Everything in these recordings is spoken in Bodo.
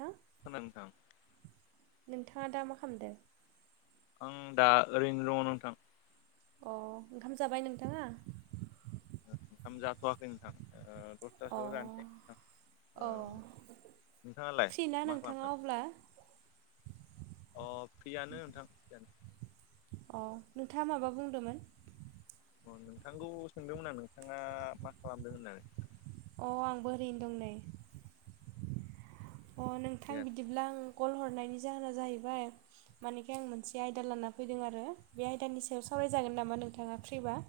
हो खोनान नोंथां। नोंथाङा दा मा खालामदों? आं दा ओरैनो दङ नोंथां। अ ओंखाम जाबाय नोंथाङा? [inaudible] ओंखाम जाथ'वाखै नोंथां ओ अ दसथासोआव जानोसै नोंथां अ ओ नोंथाङालाय फ्रि ना मा नोंथाङा खालामदों? अब्ला अ फ्रियानो नोंथां फ्रियानो। अ नोंथाङा माबा बुंदोंमोन? अ नोंथांखौ सोंदोंमोन नोंथाङा मा खालामदों होननानै। अ आंबो ओरैनो दं नै अ नोंथां बिदि ब्ला आं कल हरनायनि जाहोना जाहैबाय मानिखाय आं मोनसे आयदा लाना फैदों आरो बे आयदानि सायाव सावरायजागोन नामा नोंथाङा फ्रिबा।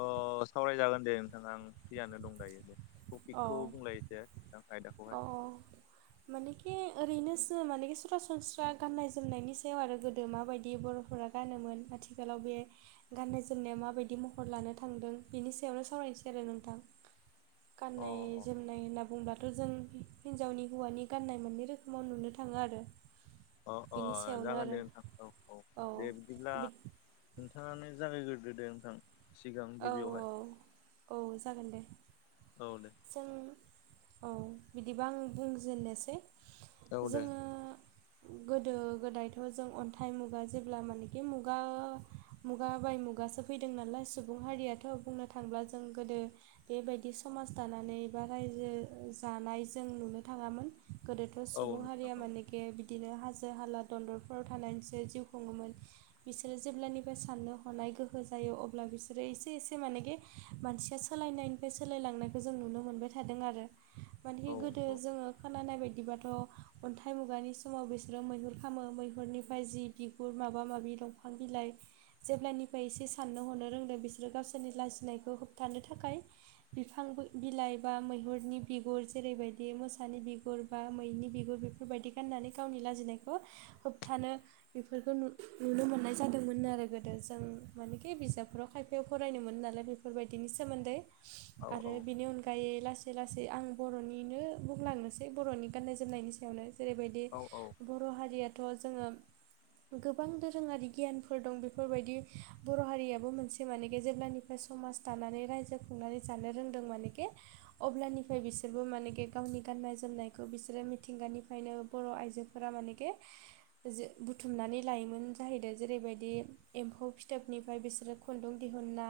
अ सावरायजागोन दे नोंथाङा आं फियानो दं दायो दे। टपिकखौ अ बुंलाय एसे थां अ आयदाखौहाय। मानेखि ओरैनोसो मानेखि सरासनस्रा गाननाय जोमनायनि सायाव आरो गोदो माबायदि बर'फोरा गानोमोन आथिखालाव बे गाननाय जोमनाया माबायदि महर लानो थांदों बिनि सायावनो सावरायनोसै आरो नोंथां। अ गाननाय जोमनाय होनना बुंब्लाथ' जों हिन्जावनि हौवानि गाननाय मोननै रोखोमाव नुनो थाङो आरो। अ अ बेनि सायावनो जागोन आरो दे नोंथां औ औ। दे बिदिब्ला बि नोंथाङानो जागायगोरदो दे नोंथां सिगां औ औ गिबियावहाय। औ जागोन दे। औ दे। जों औ बिदिबा आं बुंजेननोसै औ दे जोङो गोदो गोदायथ' जों अन्थाइ मुगा जेब्ला मानेखि मुगा मुगा बाय मुगासो फैदों नालाय सुबुं हारियाथ' बुंनो थांब्ला जों गोदो बेबायदि समाज दानानै बा रायजो जानाय जों नुनो थाङामोन। गोदोथ' औ सुबुं नोंथां हारिया औ माने बे बिदिनो हाजो हाला दनदरफ्राव थानानैसो जिउ खुङोमोन बिसोरो जेब्लानिफ्राय साननो हनाय गोहो जायो अब्ला बिसोर एसे एसे मानेखि मानसिया सोलायनायनिफ्राय सोलायलांनायखौ जों नुनो मोनबाय थादों आरो [unintelligible] मानेखि गोदो औ जोङो खोनानाय बायदिबाथ' अन्थाइ मुगानि समाव बिसोरो मैहुर खालामो मैहुरनिफ्राय जि बिगुर माबा माबि दंफां बिलाइ जेब्लानिफ्राय एसे साननो हनो रोंदों बिसोरो गावसोरनि लाजिनायखौ होबथानो थाखाय बिफां बिलाइ बा मैहुरनि बिगुर जेरैबायदि मोसानि बिगुर बा मैनि बिगुर बेफोरबायदि गाननानै गावनि लाजिनायखौ होबथानो बेफोरखौ नु नुनो मोननाय जादोंमोन आरो गोदो जों मानेखि बिजाबफोराव खायफा बेयाव फरायनो मोन नालाय बेफोरबायदिनि सोमोन्दै औ आरो बेनि अनगायै लासै लासै आं बर'निनो बुंलांनोसै बर'नि गाननाय जोमनायनि सायावनो जेरैबायदि औ औ बर' हारियाथ' जोङो गोबां दोरोङारि गियानफोर दं बेफोरबायदि बर' हारियाबो मोनसे जे मानेखे जेब्लानिफ्राय समाज दानानै रायजो खुंनानै जानो रोंदों मानेखि अब्लानिफ्राय बिसोरबो मानके गावनि गाननाय जोमनायखौ बिसोरो मिथिंगानिफ्रायनो बर' आइजो फोरा मानके जे बुथुमनानै लायोमोन जाहैदों जेरैबायदि एम्फौ फिथोबनिफ्राय बिसोरो खुन्दुं दिहुनना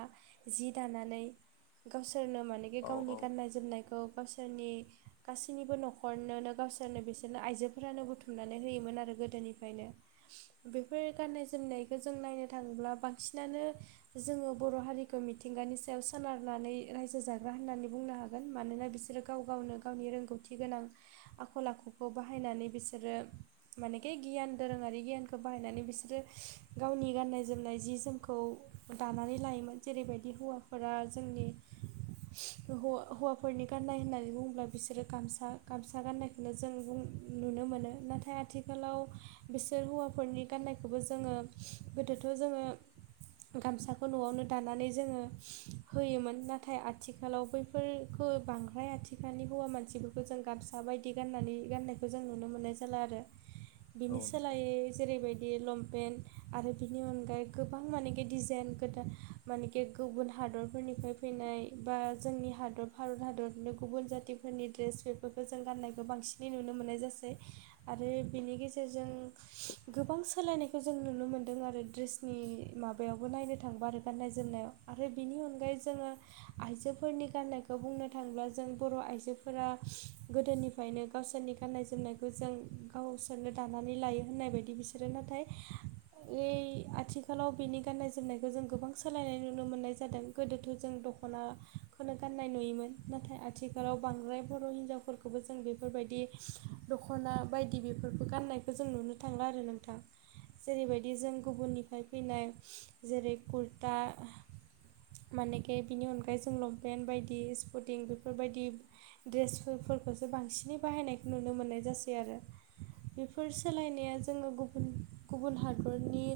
जि दानानै गावसोरनो मानेखि औ गावनि औ गाननाय जोमनायखौ गावसोरनि गासैनिबो न'खरनोनो गावसोरनो बिसोरनो आइजोफोरानो बुथुम थुमनानै होयोमोन आरो गोदोनिफ्रायनो बेफोर गाननाय जोमनायखौ जों नायनो थाङोब्ला बांसिनानो जोङो बर' हारिखौ मिथिंगानि सायाव सोनारनानै रायजो जाग्रा होननानै बुंनो हागोन मानोना बिसोर बिसोरो गाव गावनो गावनि रोंगौथि गोनां आखल आखुखौ बाहायनानै बिसोरो मानेखे गियान दोरोङारि गियानखौ बाहायनानै बिसोरो गावनि गाननाय जोमनाय जि जोमखौ दानानै लायोमोन जेरैबायदि हौवाफोरा जोंनि हौवाफोरनि गाननाय होननानै बुङोब्ला बिसोरो गामसा गामसा गाननायखौ जों नुनो मोनो नाथाय आथिखालाव बिसोर हौवाफोरनि गाननायखौबो जोङो गोदोथ' जोङो गामसाखौ न'आवनो दानानै जोङो होयोमोन नाथाय आथिखालाव बै फोरखौ बांद्राय आथिखालनि हौवा मानसिफोरखौ जों गामसा बायदि गाननानै गाननाय बे खौ जों नुनो मोननाय जाला आरो बिनि औ नंगौ सोलायै जेरैबायदि लंपेन्ट आरो बिनि अनगायै गोबां माने डिजाइन गोदान मानेकि गुबुन हादरफोरनिफ्राय फैनाय बा जोंनि हादर भारत हादरनो गुबुन जातिफोरनि ड्रेस बेफोरखौ जों गाननायखौ बांसिनै नुनो मोननाय जासै आरो बिनि गेजेरजों गोबां सोलायनायखौ जों नुनो मोनदों आरो दड्रेसनि माबा बेयावबो नायनो थाङोबा आरो गान्नाय जोमनायाव आरो बिनि अनगायै जोङो आइजोफोरनि गाननायखौ बुंनो थाङोब्ला जों बर' आइजोफोरा गोदोनि ओंखायनो गावसोरनि गाननाय जोमनायखौ जों गावसोरनो दानानै लायो होननाय बायदि बिसोरो नाथाय बै आथिखालाव बेनि गाननाय जोमनायखौ जों गोबां सोलायनाय नुनो मोन्नाय जादों गोदोथ' जों दख'ना खौनो गाननाय नुयोमोन नाथाय आथिखालाव बांद्राय बर' हिनजावफोरखौबो जों बेफोरबायदि दख'ना बायदि बेफोरखौ गाननायखौ जों नुनो थांला आरो नोंथां जेरैबायदि जों गुबुननिफ्राय फैनाय जेरै कुर्टा मानेखे बिनि अनगायै जों लंपेन्ट बायदि स्पटिं बेफोरबायदि ड्रेसफोरखौसो बांसिनै बाहायनायखौ नुनो मोननाय जासै आरो बेफोर सोलायनाया जोङो गुबुन गुबुन हादरनि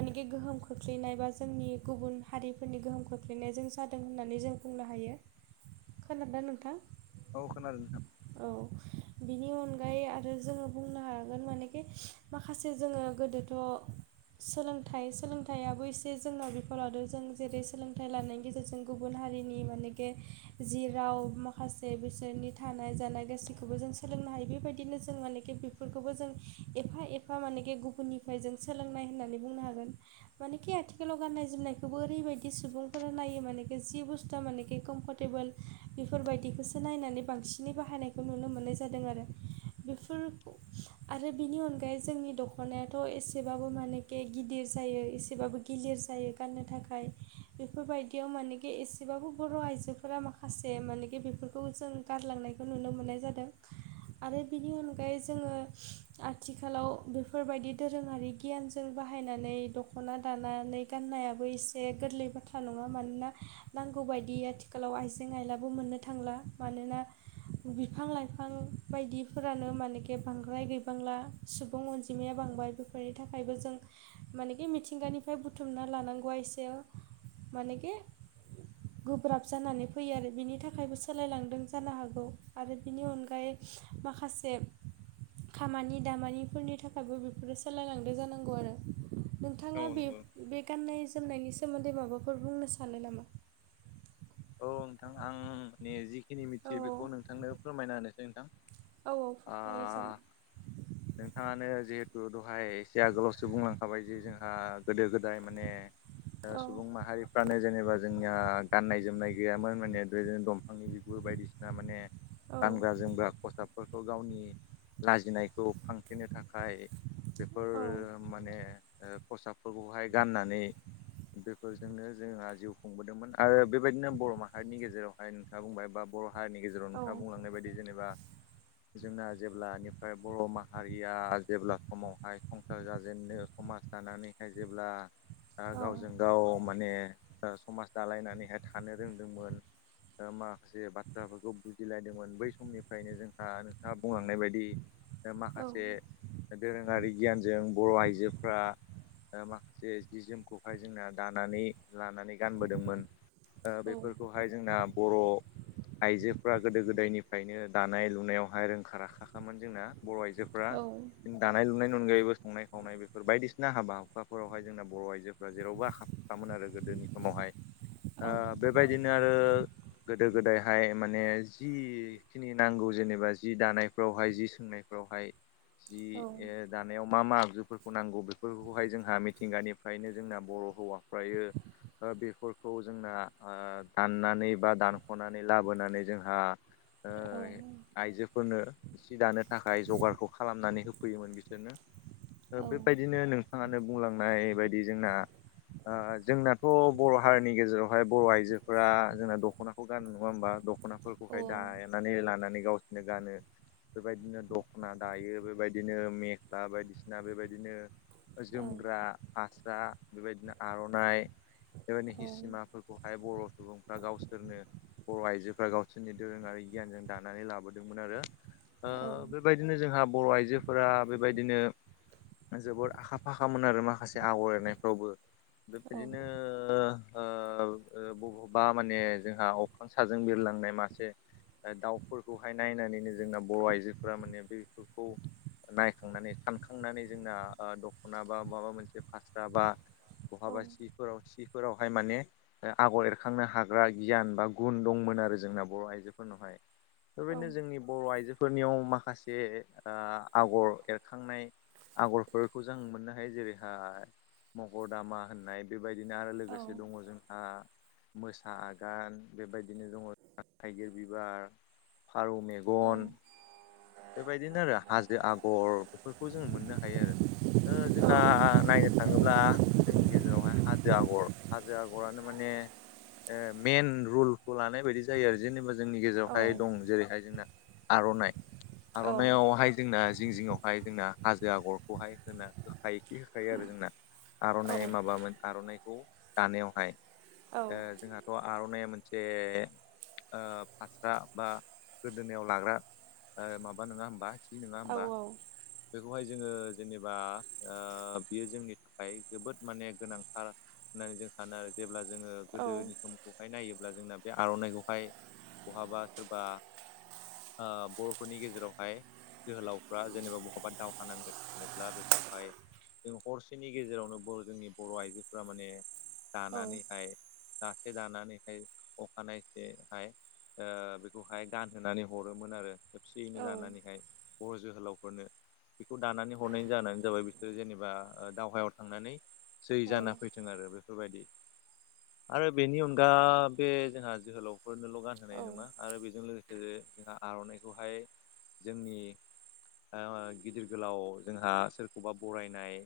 मानेकि गोहोम खोख्लैनाय बा जोंनि गुबुन हारिफोरनि गोहोम खोख्लैनायजों जादों होननानै जों बुंनो हायो [unintelligible] खोनादोना नोंथां औ खोनादों नोंथां औ बिनि अनगायै आरो जोङो बुंनो हागोन मानेखि माखासे जोङो गोदोथ' सोलोंथाइ सोलों फिथाइाबो एसे जोंनना बिफोरावदों जों जेरै सोलोंथाइ लानायनि गेजेरजों गुबुन हारिनि मानेके जि राव माखासे बिसोरनि थानाय जानाय गासैखौबो जों सोलोंनो हायो बेबायदिनो जों मानेखि बे फोरफोरखौबो जों एफा एफा मानेखि गुबुननिफ्राय जों सोलोंनाय होननानै बुंनो हागोन मानेखि आथिखालाव गाननाय जोमनायखौबो ओरैबायदि सुबुंफोरा नायो मानेखि जि बुस्थुआ मानेखि कम्फरटेबोल बेफोरबायदिखौसो नायनानै बांसिनै बाहायनायखौ नुनो मोननाय जादों आरो बेफोर आरो बेनि अनगायै जोंनि दख'नायाथ' एसेबाबो माने ए गिदिर जायो एसे एसेबाबो गिलिर जायो गाननो थाखाय बेफोरबायदियाव मानेखि एसेबाबो बर' आइजोफोरा माखासे माखासे मानेखि बेफोरखौ जों गारलांनायखौ नुनो मोननाय जादों आरो बेनि अनगायै जोङो आथिखालाव बेफोरबायदि दोरोङारि गियान जोल बाहायनानै ड दख'ना दानानै गाननायाबो एसे गोरलै बाथ्रा नङा मानोना नांगौ बायदिया आथिखालाव आइजें आयलाबो मोननो थांला मानोना बिफां लाइफां बायदिफोरानो मानेके बांद्राय गैबांला सुबुं अनजिमाया बांबाय बे बेफोरनि थाखायबो जों बे मिथिंगानिफ्राय बुथुमना लानांगौ एसे मानेखि गोब्राब जानानै फैयो आरो बिनि थाखायबो सोलायलांदों जानो हागौ आरो बिनि अनगायै माखासे खामानि दामानिफोरनि थाखायबो बेफोरो सोलायलांदो जानांगौ आरो औ नोंथाङा बे नंगौ बे गान्नाय जोमनायनि सोमोन्दै माबाफोर बुंनो सानो नामा औ नोंथां आं जिखिनि औ मिथियो बेखौ नोंथांनो फोरमायना होनोसै नोंथां औ औ आ फोरमायो जागोन नोंथाङानो जिहेथु दहाय एसे आगोलावसो बुंलांखाबाय जे जोंहा गोदो गोदाय माने औ सुबुं माहारिफ्रानो जेनेबा जोंनिया गाननाय जोमनाय गैयामोन माने नो दंफांनि बिगुर बायदिसिना माने औ गानग्रा जोमग्रा खस्थ फोरखौ गावनि लाजिनायखौ फांखेनो थाखाय बेफोर औ माने खसाबफोरखौहाय गाननानै बेफोरजोंनो जोंहा जिउ खुंबोदोंमोन आरो बे बेबायदिनो बर' माहारिनि गेजेरावहाय नोंथाङा बुंबाय बा बर' हारिनि गेजेराव औ नोंथाङा बुंलांनाय बायदि जेनेबा जोंना जेब्लानिफ्राय बर' माहारिया जेब्ला समावहाय संसार जाजेननो समाज दानानैहाय जेब्ला औ गावजों गाव माने समाज दालायनानैहाय थानो रोंदोंमोन माखासे बाथ्राफोरखौ बुजिलायदोंमोन बै समनिफ्रायनो जोंहा नोंथाङा बुंलांनाय बायदि औ माखासे दोरोङारि गियानजों बर' आइजोफ्रा माखासे जि जोमखौहाय जोंना दानानै लानानै गानबोदोंमोन बेफोरखौहाय जोंना बर' आइजोफोरा गोदो गोदायनिफ्रायनो दानाय लुनायावहाय रोंखा राखाखामोन जोंना बर' आइजो फ्रा औ दानाय लुनायनि अनगायैबो संनाय खावनाय बेफोर बायदिसिना हाबा हुखाफोरावहाय जोंना बर' आइजोफ्रा जेरावबो आ थामोन आरो गोदोनि समावहाय ओ बेबायदिनो आरो गोदो गोदायहाय माने जि खिनि नांगौ जेनेबा जि दानायफ्रावहाय जि सोंनायफ्रावहाय जि औ दानायाव मा मा आगजुफोरखौ नांगौ बेफोरखौहाय जोंहा मिथिंगानिफ्रायनो जोंना बर' हौवाफ्रायो बेफोरखौ जोंना दाननानै बा दानख'नानै लाबोनानै जोंहा औ औ आइजोफोरनो सि दानो थाखाय जगारखौ खालामनानै होफैयोमोन बिसोरनो बेबायदिनो नों बिथाङानो बुंलांनाय बायदि जोंना ओ जोंनाथ' बर' हारि जोंनि गेजेरावहाय बर' आइजोफोरा जोंना दख'नाखौ गान नङा होमबा दख'नाफोरखौहाय दा साननानै लानानै गावसोरनो गानो बेबायदिनो दख'ना दायो बेबायदिनो मेख्ला बायदिसिना बेबायदिनो जोमग्रा हास्रा बेबायदिनो आर'नाइ बेबायदि हि बेहाय बर' सुबुंफ्रा गावसोरनो बर' आइजोफ्रा गावसोरनि दोरोङारि गियानजों दानानै लाबोदोंमोन आरो बे बेबायदिनो जोंहा बर' आइजोफोरा बेबायदिनो जोबोद आखा फाखामोन आरो माखासे आगर एरनायफ्रावबो बेबायदिनो ओ बबेबा माने जोंहा अख्रां साजों बिरलांनाय मासे दाउफोरखौहाय नायनानैनो जोंना बर' आइजोफोरा माने बेफोरखौ नायखांनानै सानखांनानै जोंना दख'ना बा माबा मोनसे फास्रा बा बहाबा सिफोराव सिफोराव माने आगर एरखांनो हाग्रा गियान बा गुन दंमोन आरो जोंना बर' आइजो बेदिनो जोंनि बर आइजो फोरनियाव माखासे आगर एरखांनाय आगरफोरखौ जों मोननो हायो जेरैहाय मगर दामा होननाय बेबायदिनो आरो लोगोसे दङ जोंहा मोसा आगान बेबायदिनो दङ थाइगिर बिबार फारौ मेगन बेबायदिनो आरो हाजो आगर बेफोरखौ जों मोननो हायो आरो। जोंहा नायनो थाङोब्ला जोंनि गेजेरावहाय हाजो आगर हाजो आगरानो माने मेन रलखौ लानाय बायदि जायो आरो जेनेबा जोंनि गेजेरावहाय दं जेरैहाय जोंना आर'नाइ आर'नाइावहाय जोंना जिं जिङआवहाय जोंना हाजो आगरखौहाय होना होखायोखि होखायो आरो जोंना आर'नाइ माबामोन आर'नाइखौ दानायावहाय जोंहा ओ थ' आर'नाइ मोनसे फास्रा बा गोदोनायाव लाग्रा माबा नङा होमबा जि नङा औ होमबा औ बेखौहाय जोंङो जेनेबा बियो जोंनि थाखाय जोबोद माने गोनांथार होननानै जों सानो आरो जेब्ला जोंङो औ गोदोनि समखौ बे नायोब्ला जोंना बे आर'नाइखौहाय बहाबा सोरबा बर फोरनि गेजेरावहाय जोहोलावफ्रा जेनेबा बहाबा दावहा नांगोन होनोब्ला बेखौहाय जों हरसेनि गेजेरावनो जोंनि बर' आइजोफोरा माने दानानैहाय दसे जानानैखाय अखानायसेहाय ओ बेखौहाय गानहोनानै हरोमोन आरो खेबसेयैनो दानानैहाय बर' जोहोलावफोरनो बेखौ दानानै हरनायनि जाहोनानो जाबाय बिसोरो जेनेबा दावहायाव थांनानै जै जाना फैथों आरो बेफोरबायदि आरो बेनि अनगा बे जोंहा जोहोलावफोरनोल' औ गानहोनाय नङा आरो बेजों लोगोसे जोंहा आर'नाइखौहाय जोंनि ओ गिदिर गोलाव जोंहा सोरखौबा बरायनाय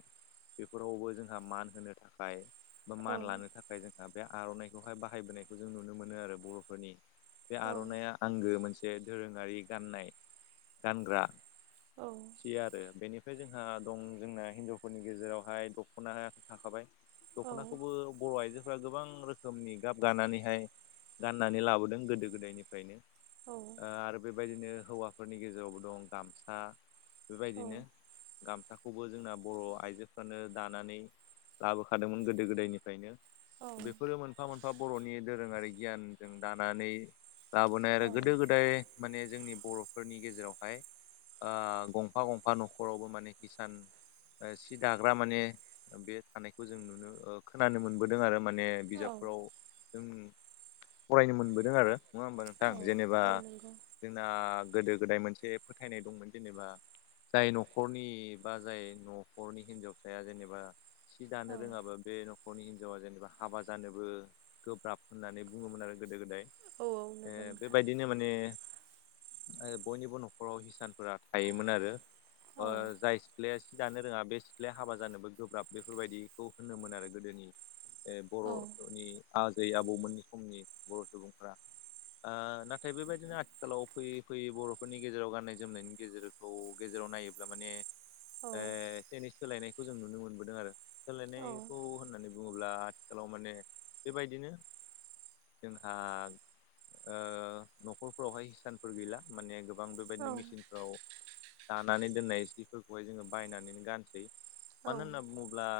बेफोरावबो जोंहा मान होनो थाखाय बा औ मान लानो थाखाय जोंहा बे आर'नाइखौहाय बाहायबोनायखौ जों नुनो मोनो आरो बर'फोरनि बे आर'नाइया आंगो मोनसे दोरोङारि गाननाय गानग्रा औ खिया आरो बेनिफ्राय जोंहा दं जोंना हिजावफोरनि गेजेरावहाय दख'ना थाखाबाय दख'नाखौबो बर' आइजों गोबां रोखोमनि गाब गानानैहाय गाननानै लाबोदों गोदो गोदायनिफ्रायनो ओ आरो बेबायदिनो हौवाफोरनि गेजेरावबो दं गामसा बेबायदिनो गामसाखौबो जोंना बर' आइजोफ्रानो दानानै लाबोखादोंमोन गोदो गोदायनिफ्रायनो बेफोरो मोनफा मोनफा बर'नि दोरोङारि गियानजों दानानै लाबोनाय आरो गोदो गोदाय माने जोंनि बर'फोरनि गेजेरावहाय ओ गंफा गंफा न'खरावबो माने किसान सि दाग्रा माने बे थानायखौ जों नुनो खोनानो मोनबोदों आरो माने औ बिजाबफोराव जों फरायनो मोनबोदों आरो नङा होमबा नोंथां औ जेनेबा औ नंगौ जोंना गोदो गोदाय मोनसे फोथायनाय दंमोन जेनेबा जाय न'खरनि बा जाय न'खरनि हिनजावसाया जेनेबा सि औ दानो रोङाबा बे नखरनि हिनजावा जेनेबा हाबा जानोबो गोब्राब होननानै बुङोमोन आरो गोदो गोदाय औ ए नंगौ नोंथां बेबायदिनो माने बयनिबो न'खराव हिसानफोरा थायोमोन आरो औ जाय सिथ्लाया सि दानो रोङा बे सिथ्लाया हाबा जानोबो गोब्राब बेफोरबायदिखौ होनोमोन आरो गोदोनि औ बर'नि आजै आबौमोननि समनि बर' सुबुंफ्रा नाथाय बेबायदिनो आथिखालाव फैयै फैयै बर'फोरनि गेजेराव गाननाय जोमनायनि गेजेरखौ गेजेराव नायोब्ला माने ए एसे सोलायनायखौ जों नुनो मोनबोदों आरो सोलायनायखौ होननानै बुङोब्ला आथिखालाव माने बेबायदिनो जोंहा ओ न'खर फावहाय हिसानफोर गैला माने गोबां औ बेबायदिनो मेचिनफ्राव दानानै दोननाय सिफोरखौहाय जोङो बायनानैनो गानसै औ मानो होनना बुङोब्ला